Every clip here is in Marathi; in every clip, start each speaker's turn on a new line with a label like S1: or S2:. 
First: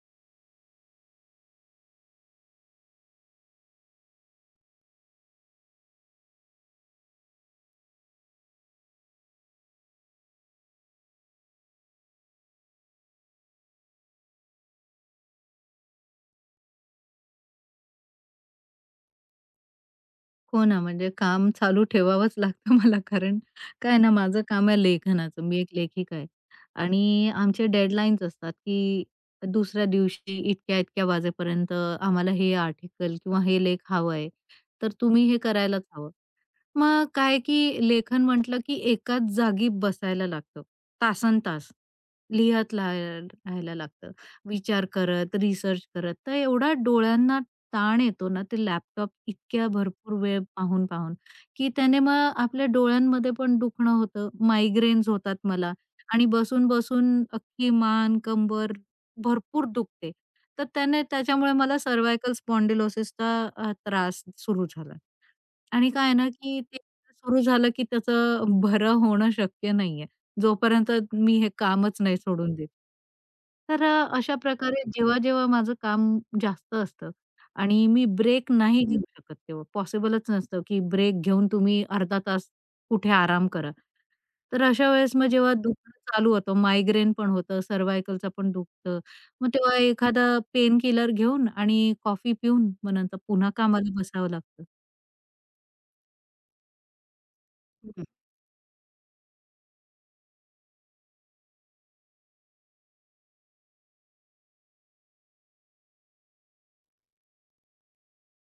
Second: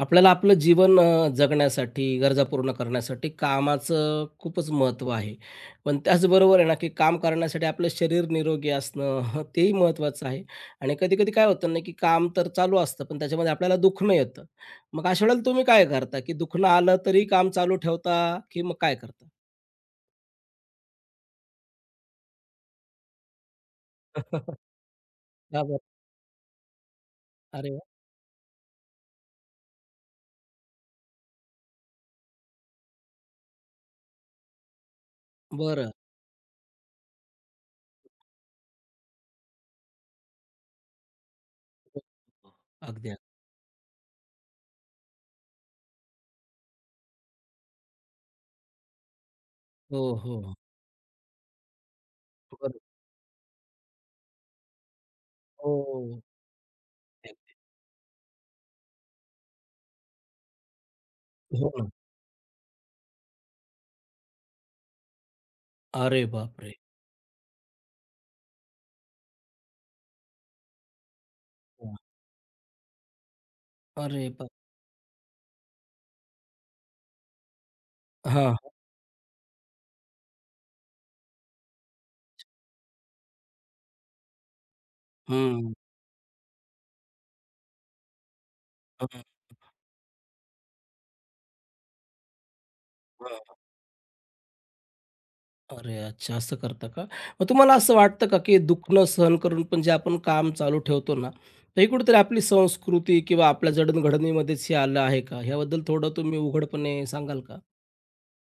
S1: आपल्याला आपलं जीवन जगण्यासाठी, गरजा पूर्ण करण्यासाठी कामाचं खूपच महत्त्व आहे. पण त्याचबरोबर आहे ना, की काम करण्यासाठी आपलं शरीर निरोगी असणं तेही महत्त्वाचं आहे. आणि कधी-कधी काय होतं ना, की काम तर चालू असतं, पण त्याच्यामध्ये आपल्याला दुखणं येतं. मग अशा वेळेला तुम्ही काय करता, की दुखणं आलं तरी काम चालू ठेवता, की मग काय करता?
S2: हो ना, म्हणजे काम चालू ठेवावंच लागतं मला कारण काय आहे ना, माझं काम आहे लेखनाचं. मी
S1: का
S2: एक
S1: बरं?
S2: लेखिका आहे आणि आमचे
S1: अरे वाह!
S2: डेडलाईन्स असतात, की दुसऱ्या दिवशी इतक्या-इतक्या वाजेपर्यंत आम्हाला हे आर्टिकल किंवा हे लेख हवं आहे, तर तुम्ही हे करायलाच
S1: बरं.
S2: हवं. मग काय की लेखन म्हटलं की एकाच जागी बसायला लागतं, तासनतास.
S1: अगदी.
S2: लिहत राहाय
S1: अगदी.
S2: राहायला लागतं. विचार करत, रिसर्च करत. तर एवढा डोळ्यांना ताण येतो ना, ते लॅपटॉप इतक्या भरपूर
S1: हो,
S2: वेळ
S1: हो.
S2: पाहून-पाहून, की त्याने मग
S1: हो.
S2: आपल्या
S1: बरं.
S2: डोळ्यांमध्ये पण दुखणं होतं, मायग्रेन्स होतात मला
S1: हो.
S2: आणि बसून-बसून अख्खी मान, कंबर भरपूर दुखते. तर त्याने त्याच्यामुळे
S1: हो
S2: मला
S1: ना.
S2: सर्व्हायकल स्पॉन्डिलोसिसचा त्रास सुरू झाला. आणि काय आहे
S1: अरे
S2: ना, की
S1: बापरे!
S2: ते सुरू झालं, की त्याचं बरं होणं शक्य नाहीये, जोपर्यंत मी हे कामच नाही सोडून देत. तर
S1: अरे
S2: अशा
S1: बाप.
S2: प्रकारे जेव्हा-जेव्हा माझं काम जास्त असतं आणि मी ब्रेक
S1: हां.
S2: नाही घेऊ शकत तेव्हा पॉसिबलच नसतं, की ब्रेक घेऊन तुम्ही अर्धा तास कुठे आराम करा. तर अशा वेळेस मग जेव्हा
S1: हं,
S2: दुखणं चालू होतं, मायग्रेन पण होतं, सर्व्हायकलचं पण दुखतं.
S1: हं, हं.
S2: मग तेव्हा एखादा पेनकिलर घेऊन आणि कॉफी पिऊन मग नंतर पुन्हा कामाला बसावं लागतं.
S1: अरे, अच्छा असं करता का? मग तुम्हाला असं वाटतं का, की दुखणं सहन करून पण जे आपण काम चालू ठेवतो ना, तर हे कुठेतरी आपली संस्कृती किंवा आपल्या जडणघडणीमध्येच हे आलं आहे का? ह्याबद्दल थोडं तुम्ही उघडपणे सांगाल का?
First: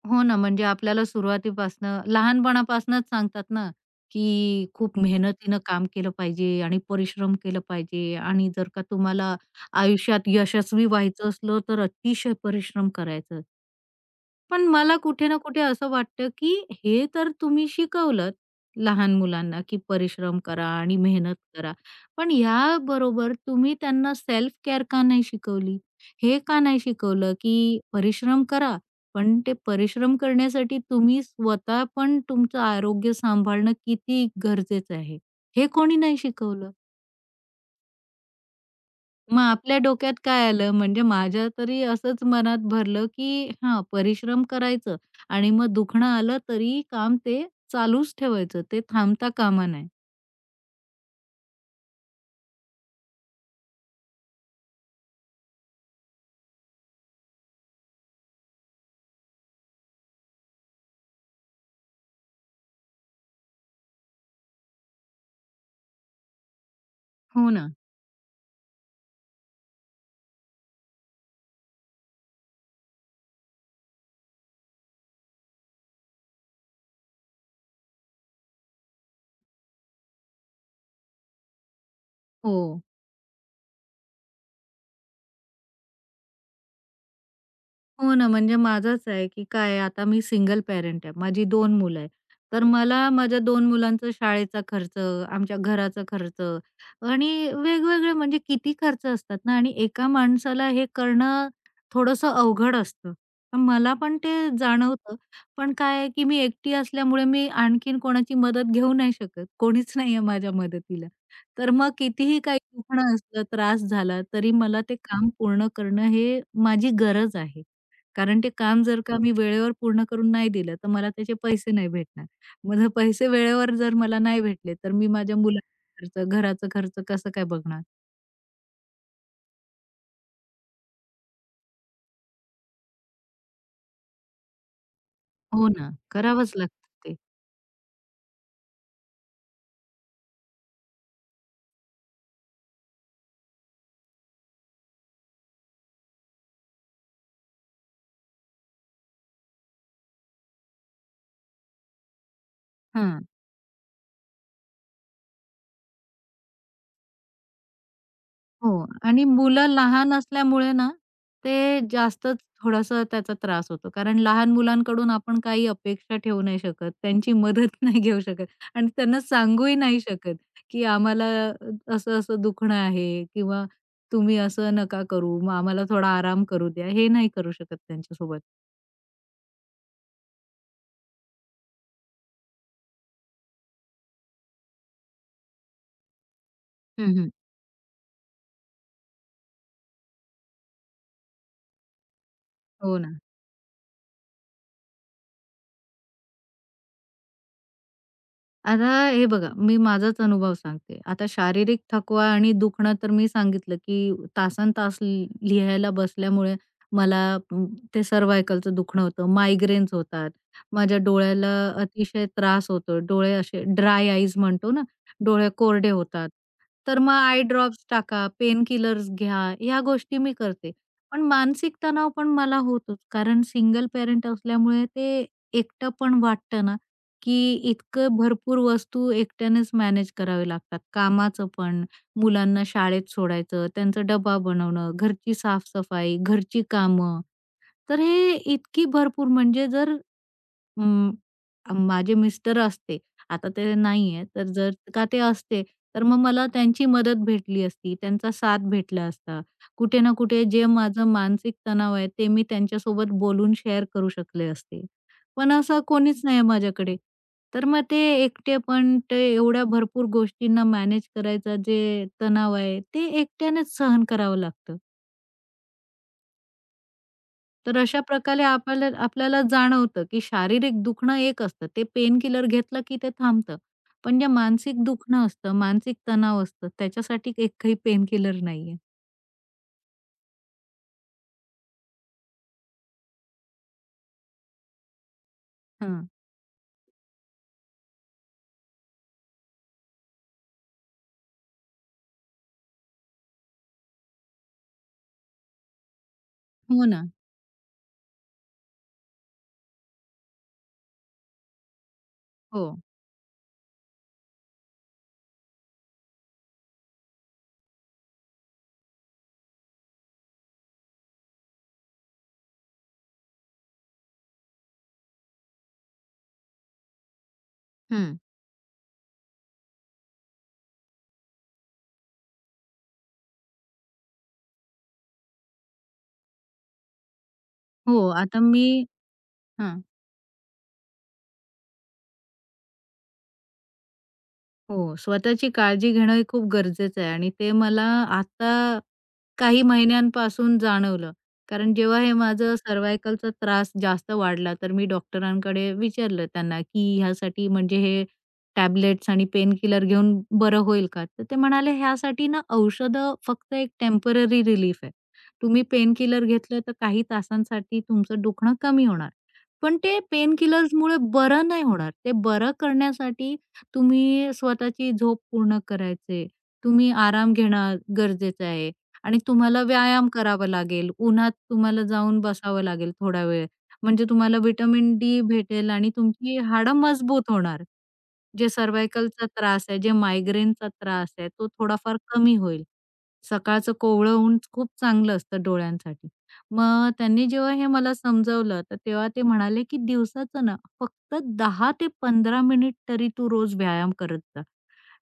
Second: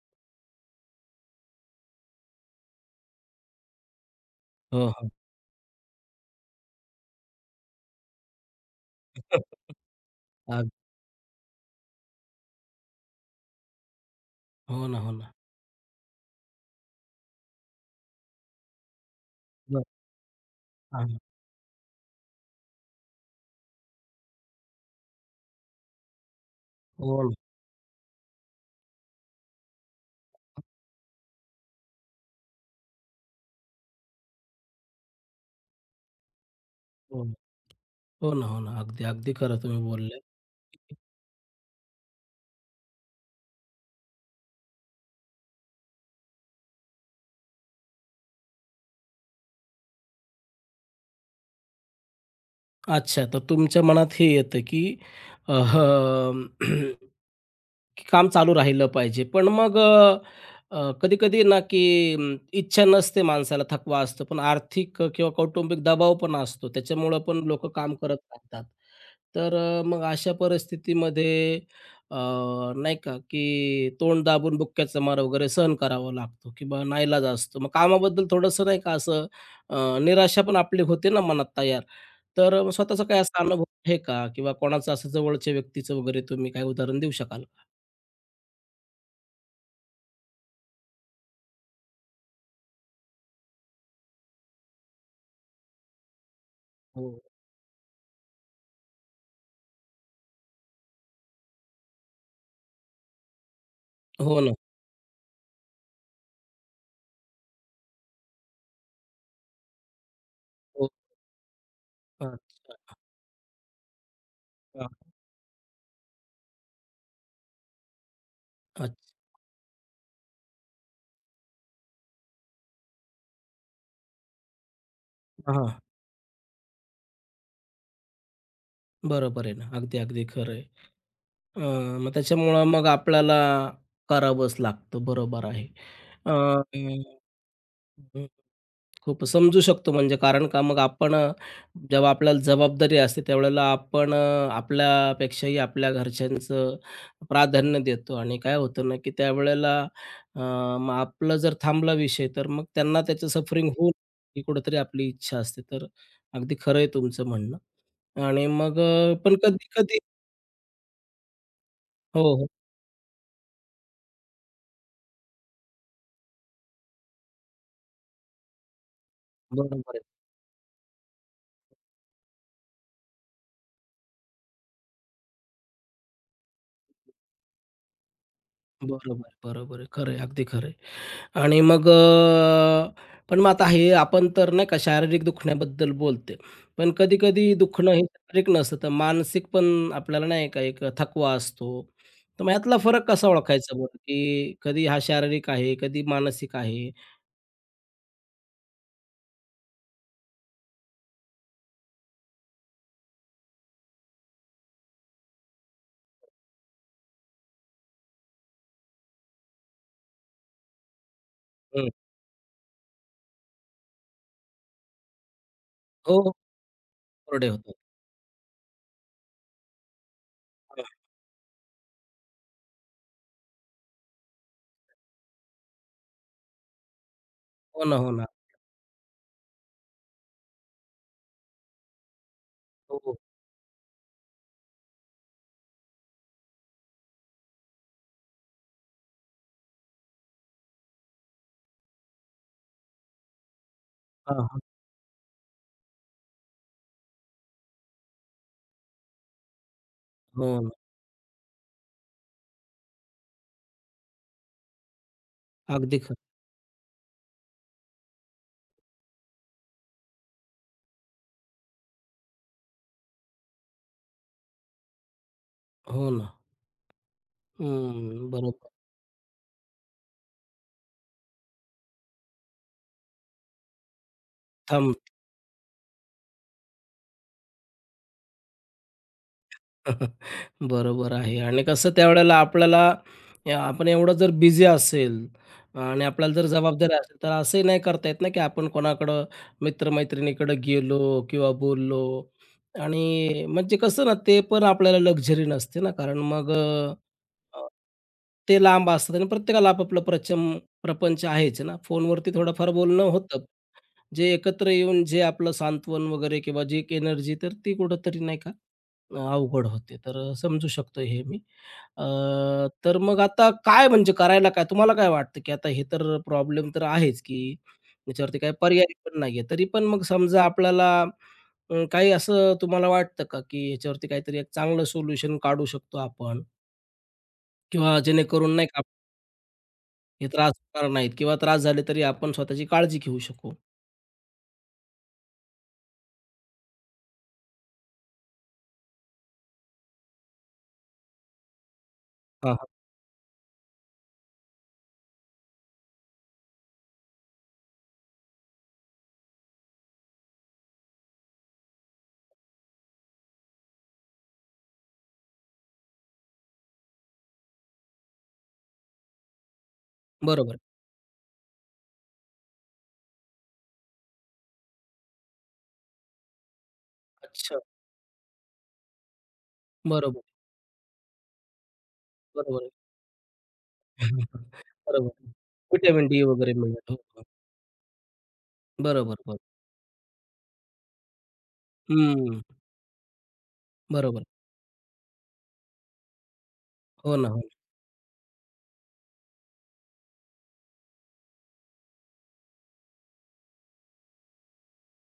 S2: हो ना, म्हणजे आपल्याला सुरुवातीपासनं लहानपणापासूनच सांगतात ना, की
S1: हो,
S2: खूप
S1: हो.
S2: मेहनतीनं काम केलं पाहिजे आणि परिश्रम केलं पाहिजे आणि जर का तुम्हाला आयुष्यात
S1: अग.
S2: यशस्वी व्हायचं असलं, तर अतिशय परिश्रम करायचं. पण
S1: हो
S2: मला
S1: ना, हो
S2: कुठे
S1: ना.
S2: ना कुठे असं वाटतं, की हे तर तुम्ही शिकवलंत लहान मुलांना, की
S1: बरं.
S2: परिश्रम करा आणि
S1: हां,
S2: मेहनत करा. पण याबरोबर तुम्ही त्यांना सेल्फ केअर का नाही शिकवली? हे का नाही
S1: हो ना,
S2: शिकवलं, की परिश्रम करा, पण ते परिश्रम करण्यासाठी तुम्ही स्वतः पण तुमचं आरोग्य सांभाळणं किती गरजेचं आहे, हे कोणी नाही शिकवलं?
S1: हो ना. हो ना, हो ना. अगदी, अगदी
S2: मग
S1: खरं तुम्ही
S2: आपल्या डोक्यात
S1: बोलले.
S2: काय आलं म्हणजे माझ्या तरी असंच मनात भरलं, की हां, परिश्रम करायचं आणि मग दुखणं आलं तरी काम ते चालूच ठेवायचं. ते थांबता कामा नये.
S1: अच्छा, तर तुमच्या मनात हे येतं, की अ, की काम चालू राहिलं पाहिजे. पण मग अ, अ, कधी-कधी ना, की इच्छा नसते माणसाला, थकवा असतो. पण आर्थिक किंवा कौटुंबिक दबाव पण असतो. त्याच्यामुळं पण
S2: हो
S1: लोकं
S2: ना.
S1: काम करत राहतात. तर मग अशा परिस्थितीमध्ये अ, नाही का, की तोंड दाबून बुक्क्याचा मार वगैरे सहन करावा लागतो किंवा नाईलाज असतो. मग कामाबद्दल थोडंसं नाही का असं अ, निराशा पण आपली होते ना मनात तयार. तर
S2: हो.
S1: स्वतःचा काही असा अनुभव आहे का? किंवा कोणाचं असं जवळच्या व्यक्तीचं वगैरे तुम्ही काही उदाहरण देऊ शकाल?
S2: हो ना, म्हणजे माझंच आहे, की काय आहे आता मी सिंगल पॅरेंट आहे. माझी 2 मुलं आहेत. तर मला माझ्या 2 मुलांचा शाळेचा खर्च, आमच्या घराचा खर्च
S1: हो.
S2: आणि वेगवेगळे म्हणजे किती खर्च असतात ना आणि एका माणसाला हे करणं थोडंसं अवघड असतं. तर मला पण ते
S1: हो ना.
S2: जाणवतं. पण काय आहे, की मी एकटी असल्यामुळे मी आणखीन कोणाची मदत घेऊ नाही शकत. कोणीच नाही आहे माझ्या
S1: हो.
S2: मदतीला. तर मग कितीही काही
S1: अच्छा.
S2: दुखणं असलं, त्रास झाला, तरी मला
S1: हां.
S2: ते काम पूर्ण करणं हे माझी गरज आहे. कारण ते काम जर
S1: अच्छा.
S2: का मी वेळेवर पूर्ण करून नाही दिलं, तर मला त्याचे पैसे नाही भेटणार. मग जर पैसे वेळेवर जर मला नाही भेटले, तर मी माझ्या
S1: हां.
S2: मुलाचा खर्च, घराचा खर्च कसं काय बघणार?
S1: बरोबर आहे ना. अगदी, अगदी खरं आहे. अ, मग त्याच्यामुळं मग आपल्याला करावंच लागतं. बरोबर आहे.
S2: हो ना,
S1: अ,
S2: करावंच लागतं ते.
S1: खूप समजू शकतो म्हणजे कारण का मग आपण जेव्हा आपल्याला जबाबदारी असते त्यावेळेला आपण आपल्यापेक्षाही आपल्या घरच्यांचं प्राधान्य देतो आणि काय होतं ना की त्यावेळेला अ, मग आपलं जर थांबला विषय तर मग त्यांना
S2: हां.
S1: त्याचं सफरिंग होऊन ही कुठेतरी आपली इच्छा असते तर अगदी खरं आहे तुमचं म्हणणं. आणि मग
S2: हो. आणि
S1: पण कधी
S2: मुलं
S1: कधी
S2: लहान असल्यामुळे ना, ते
S1: हो,
S2: जास्तच
S1: हो.
S2: थोडासा त्याचा त्रास होतो. कारण लहान मुलांकडून आपण काही अपेक्षा ठेवू नाही शकत. त्यांची मदत नाही घेऊ शकत आणि त्यांना सांगूही
S1: बरोबर
S2: नाही
S1: आहे.
S2: शकत, की आम्हाला असं-असं दुखणं आहे किंवा तुम्ही असं नका करू. मग आम्हाला थोडा आराम करू द्या. हे नाही करू शकत त्यांच्यासोबत.
S1: बरोबर आहे. बरोबर आहे. खरं आहे. अगदी खरं आहे. आणि मग पण मग आता हे आपण तर नाही का शारीरिक दुखण्याबद्दल बोलते. पण
S2: हं, हं.
S1: कधी-कधी दुखणं हे शारीरिक नसतं, तर मानसिक पण आपल्याला नाही का एक थकवा असतो. तर मग यातला
S2: हो
S1: फरक
S2: ना.
S1: कसा ओळखायचा बरं, की कधी हा शारीरिक आहे, कधी मानसिक आहे?
S2: आता हे बघा, मी माझाच अनुभव सांगते. आता शारीरिक थकवा आणि दुखणं तर मी सांगितलं, की तासनतास लिहायला बसल्यामुळे मला अं, ते सर्व्हायकलचं दुखणं होतं, मायग्रेन्स होतात. माझ्या डोळ्याला
S1: हं.
S2: अतिशय त्रास होतो. डोळे असे ड्राय आईज म्हणतो ना, डोळे कोरडे
S1: हो,
S2: होतात.
S1: हो.
S2: तर मग आय
S1: कोरडे होतात.
S2: ड्रॉप्स टाका, पेन किलर्स घ्या, ह्या गोष्टी मी करते.
S1: हं.
S2: पण मानसिक तणाव पण मला होतोच, कारण सिंगल पॅरंट असल्यामुळे ते एकटं पण वाटतं ना, की
S1: हो ना, हो
S2: इतकं
S1: ना.
S2: भरपूर वस्तू एकट्यानेच मॅनेज करावे लागतात. कामाचं पण, मुलांना शाळेत
S1: हो.
S2: सोडायचं, त्यांचा डबा बनवणं, घरची साफसफाई, घरची कामं. तर हे इतकी भरपूर म्हणजे जर अं, माझे मिस्टर असते, आता ते नाहीये,
S1: हां,
S2: तर
S1: हां.
S2: जर का ते असते, तर मग मला त्यांची मदत भेटली असती, त्यांचा साथ भेटला असता. कुठे ना कुठे
S1: हो
S2: जे
S1: ना.
S2: माझं मानसिक तणाव आहे, ते मी त्यांच्यासोबत बोलून शेअर करू शकले असते. पण असं
S1: अगदी खरं.
S2: कोणीच नाही माझ्याकडे. तर मग ते एकटेपण, ते एवढ्या भरपूर गोष्टींना मॅनेज करायचा जे तणाव आहे, ते एकट्यानेच सहन करावं लागतं.
S1: हो ना.
S2: तर अशा
S1: हं,
S2: प्रकारे
S1: बरोबर.
S2: आपल्याला आपल्याला जाणवतं, की शारीरिक दुखणं एक असतं, ते पेन किलर घेतलं की ते थांबतं. पण जे मानसिक
S1: थांब.
S2: दुखणं असतं, मानसिक तणाव असतं, त्याच्यासाठी एकही पेनकिलर नाहीये.
S1: बरोबर आहे. आणि कसं त्यावेळेला आपल्याला या आपण एवढं जर बिझी असेल आणि
S2: हां.
S1: आपल्याला जर जबाबदारी असेल, तर असंही नाही करता येत ना, की आपण कोणाकडं मित्र-मैत्रिणीकडं गेलो किंवा बोललो आणि म्हणजे कसं ना, ते पण आपल्याला लक्झरी नसते ना, कारण मग
S2: हो ना.
S1: ते लांब असतात आणि प्रत्येकाला आपापलं प्रपंच आहेच ना. फोनवरती
S2: हो.
S1: थोडंफार बोलणं होतं. जे एकत्र येऊन जे आपलं सांत्वन वगैरे किंवा जी एक एनर्जी तर ती कुठेतरी नाही का अवघड होते. तर समजू शकतो हे मी. अ, तर मग आता काय म्हणजे करायला काय? तुम्हाला काय वाटतं, की आता हे तर प्रॉब्लेम तर आहेच, की
S2: हं.
S1: त्याच्यावरती काही पर्याय पण नाहीये. तरी पण मग समजा आपल्याला काही असं तुम्हाला वाटतं का, की ह्याच्यावरती काहीतरी एक चांगलं सोल्युशन काढू शकतो आपण
S2: हो,
S1: किंवा
S2: आता
S1: जेणेकरून
S2: मी
S1: नाही का
S2: हां.
S1: हे त्रास होणार नाहीत किंवा त्रास झाले तरी आपण स्वतःची काळजी घेऊ शकू?
S2: हो, स्वतःची काळजी घेणं हे खूप गरजेचं आहे आणि ते मला आता काही महिन्यांपासून जाणवलं. कारण जेव्हा हे
S1: हां,
S2: माझं
S1: हां.
S2: सर्व्हायकलचा त्रास जास्त वाढला, तर मी डॉक्टरांकडे विचारलं त्यांना, की ह्यासाठी म्हणजे हे टॅबलेट्स आणि पेनकिलर घेऊन बरं होईल का? तर ते म्हणाले, "ह्यासाठी ना औषधं फक्त एक टेम्पररी रिलीफ आहे. तुम्ही पेनकिलर घेतलं तर काही तासांसाठी तुमचं दुखणं कमी होणार. पण ते
S1: बरोबर. आहे.
S2: पेनकिलर्समुळे बरं नाही होणार. ते बरं करण्यासाठी तुम्ही स्वतःची झोप पूर्ण करायचे, तुम्ही आराम
S1: अच्छा.
S2: घेणं गरजेचं आहे आणि तुम्हाला व्यायाम
S1: बरोबर,
S2: करावा लागेल. उन्हात तुम्हाला जाऊन
S1: बरोबर
S2: बसावं
S1: आहे.
S2: लागेल थोडा वेळ. म्हणजे तुम्हाला व्हिटॅमिन डी
S1: बरोबर.
S2: भेटेल आणि
S1: व्हिटॅमिन डी
S2: तुमची
S1: वगैरे
S2: हाडं
S1: मिळेल. हो, हो.
S2: मजबूत होणार. जे
S1: बरोबर,
S2: सर्व्हायकलचा
S1: बरोबर.
S2: त्रास आहे, जे मायग्रेनचा त्रास आहे, तो थोडाफार कमी
S1: हं,
S2: होईल. सकाळचं कोवळं
S1: बरोबर.
S2: ऊन खूप चांगलं असतं डोळ्यांसाठी. मग
S1: हो
S2: त्यांनी
S1: ना, हो.
S2: जेव्हा हे मला समजावलं, तर तेव्हा ते म्हणाले, की "दिवसाचं ना, तर 10 ते 15 मिनिट तरी तू रोज व्यायाम करत जा.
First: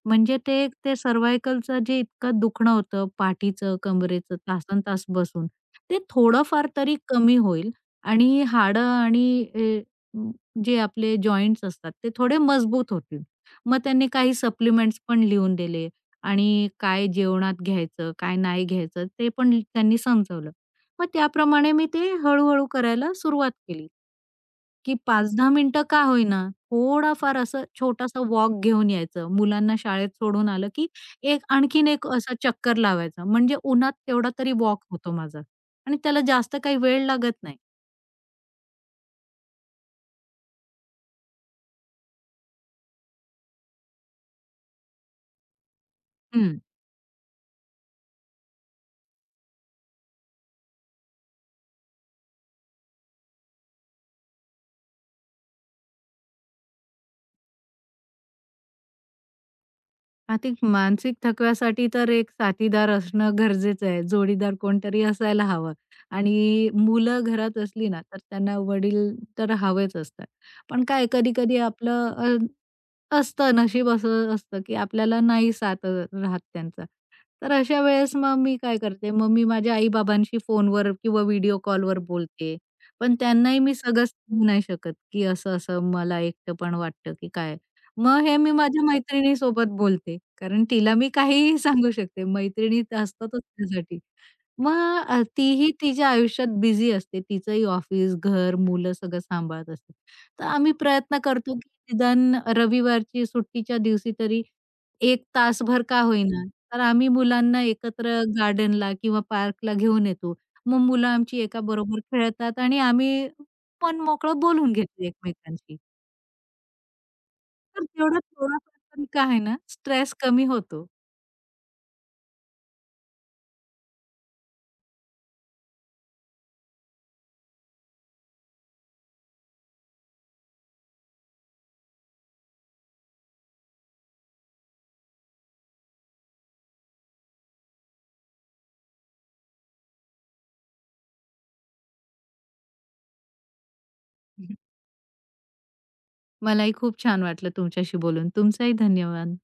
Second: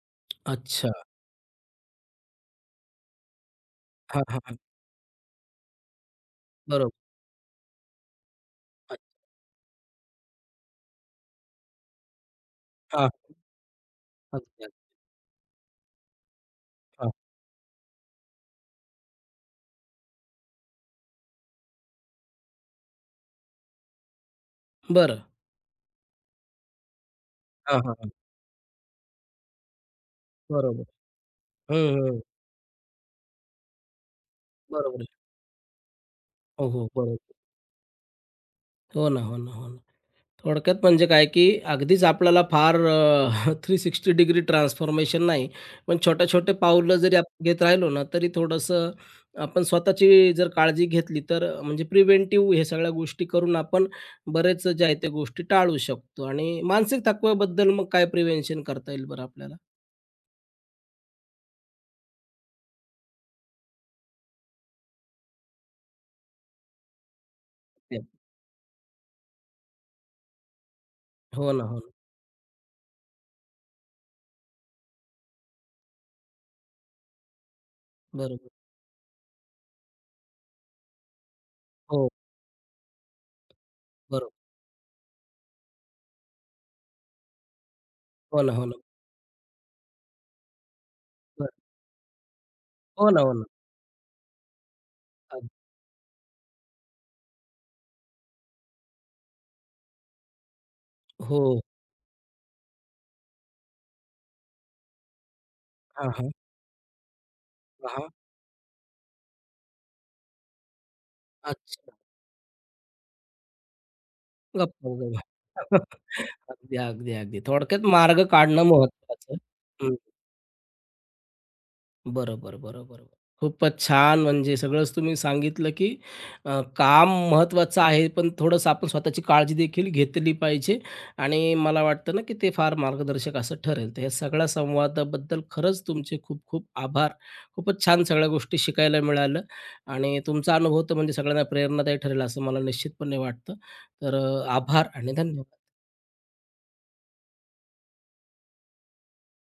S2: म्हणजे ते
S1: अच्छा.
S2: ते सर्व्हायकलचं जे इतकं दुखणं होतं, पाठीचं,
S1: हां,
S2: कमरेचं
S1: हां, हां.
S2: तासन तास बसून, ते थोडंफार तरी
S1: बरोबर.
S2: कमी होईल आणि हाडं
S1: अच्छा.
S2: आणि जे आपले जॉइंट्स असतात ते थोडे मजबूत
S1: हां,
S2: होतील. मग त्यांनी काही
S1: अगदी, अगदी.
S2: सप्लिमेंट्स पण लिहून दिले आणि काय
S1: हां.
S2: जेवणात घ्यायचं, काय नाही घ्यायचं ते पण त्यांनी समजावलं. मग त्याप्रमाणे मी ते हळू करायला सुरुवात केली. की
S1: बरं.
S2: 5-10 मिनिटं का होईना, थोडाफार असं
S1: हां, हां, हां.
S2: छोटासा वॉक घेऊन यायचं. मुलांना शाळेत सोडून आलं
S1: बरोबर.
S2: की एक
S1: हं,
S2: आणखीन एक
S1: हं.
S2: असा चक्कर लावायचा. म्हणजे उन्हात तेवढा तरी वॉक
S1: बरोबर आहे.
S2: होतो माझा आणि त्याला जास्त
S1: हो,
S2: काही
S1: हो.
S2: वेळ
S1: बरोबर.
S2: लागत नाही.
S1: हो ना, हो ना, हो ना. थोडक्यात म्हणजे काय, की अगदीच आपल्याला फार 360 डिग्री ट्रान्सफॉर्मेशन नाही, पण छोटे-छोटे
S2: हं.
S1: पाऊलं जरी आपण घेत राहिलो ना, तरी थोडंसं आपण स्वतःची जर काळजी घेतली, तर म्हणजे प्रिव्हेंटिव्ह हे सगळ्या गोष्टी करून आपण बरेच ज्या आहेत त्या गोष्टी टाळू शकतो. आणि मानसिक थकव्याबद्दल मग काय प्रिव्हेन्शन करता येईल बरं आपल्याला?
S2: आर्थिक मानसिक थकव्यासाठी तर एक साथीदार असणं गरजेचं आहे. जोडीदार कोणतरी असायला हवं आणि मुलं घरात असली
S1: ते
S2: ना, तर त्यांना वडील तर हवेच असतात. पण काय
S1: हो
S2: कधी-कधी
S1: ना, हो ना.
S2: आपलं असतं नशीब असं असतं, की आपल्याला नाही साथ राहत त्यांचा. तर अशा वेळेस मग
S1: बरोबर.
S2: मी काय करते, मग मी माझ्या आई-बाबांशी फोनवर किंवा व्हिडिओ कॉलवर
S1: हो,
S2: बोलते. पण त्यांनाही मी सगळं
S1: बरोबर.
S2: सांगू नाही शकत, की असं-असं मला एकटं पण वाटतं, की काय मग हे
S1: हो
S2: मी
S1: ना, हो ना.
S2: माझ्या मैत्रिणीसोबत बोलते. कारण तिला मी
S1: बरं.
S2: काहीही सांगू शकते. मैत्रिणी तर
S1: हो ना, हो
S2: असतातच
S1: ना.
S2: त्यासाठी. मग
S1: अग.
S2: तीही तिच्या आयुष्यात बिझी असते. तिचंही ऑफिस, घर, मुलं सगळं सांभाळत असते. तर आम्ही प्रयत्न
S1: हो.
S2: करतो, की निदान रविवारची सुट्टीच्या दिवशी तरी 1 तासभर का
S1: हां, हां.
S2: होईना, तर आम्ही मुलांना
S1: हां,
S2: एकत्र गार्डनला किंवा पार्कला घेऊन येतो. मग मुलं आमची
S1: अच्छा.
S2: एकाबरोबर खेळतात आणि आम्ही मनमोकळं बोलून
S1: गप्पा
S2: घेतो
S1: गोष्टी.
S2: एकमेकांशी.
S1: अगदी, अगदी, अगदी. थोडक्यात
S2: तर तेवढा
S1: मार्ग काढणं
S2: थोडाफार तरी का
S1: महत्त्वाचं.
S2: आहे ना,
S1: हं.
S2: स्ट्रेस कमी होतो.
S1: बरोबर, बरोबर. खूपच छान म्हणजे सगळंच तुम्ही सांगितलं, की काम महत्त्वाचं आहे, पण थोडंसं आपण स्वतःची काळजी देखील घेतली पाहिजे आणि मला वाटतं ना, की ते फार मार्गदर्शक असं ठरेल. तर या सगळ्या संवादाबद्दल खरंच तुमचे खूप खूप आभार. खूपच छान सगळ्या गोष्टी शिकायला मिळालं आणि तुमचा अनुभव तर म्हणजे सगळ्यांना प्रेरणादायी ठरेल असं मला निश्चितपणे वाटतं. तर आभार आणि धन्यवाद.
S2: मलाही खूप छान वाटलं तुमच्याशी बोलून. तुमचाही धन्यवाद.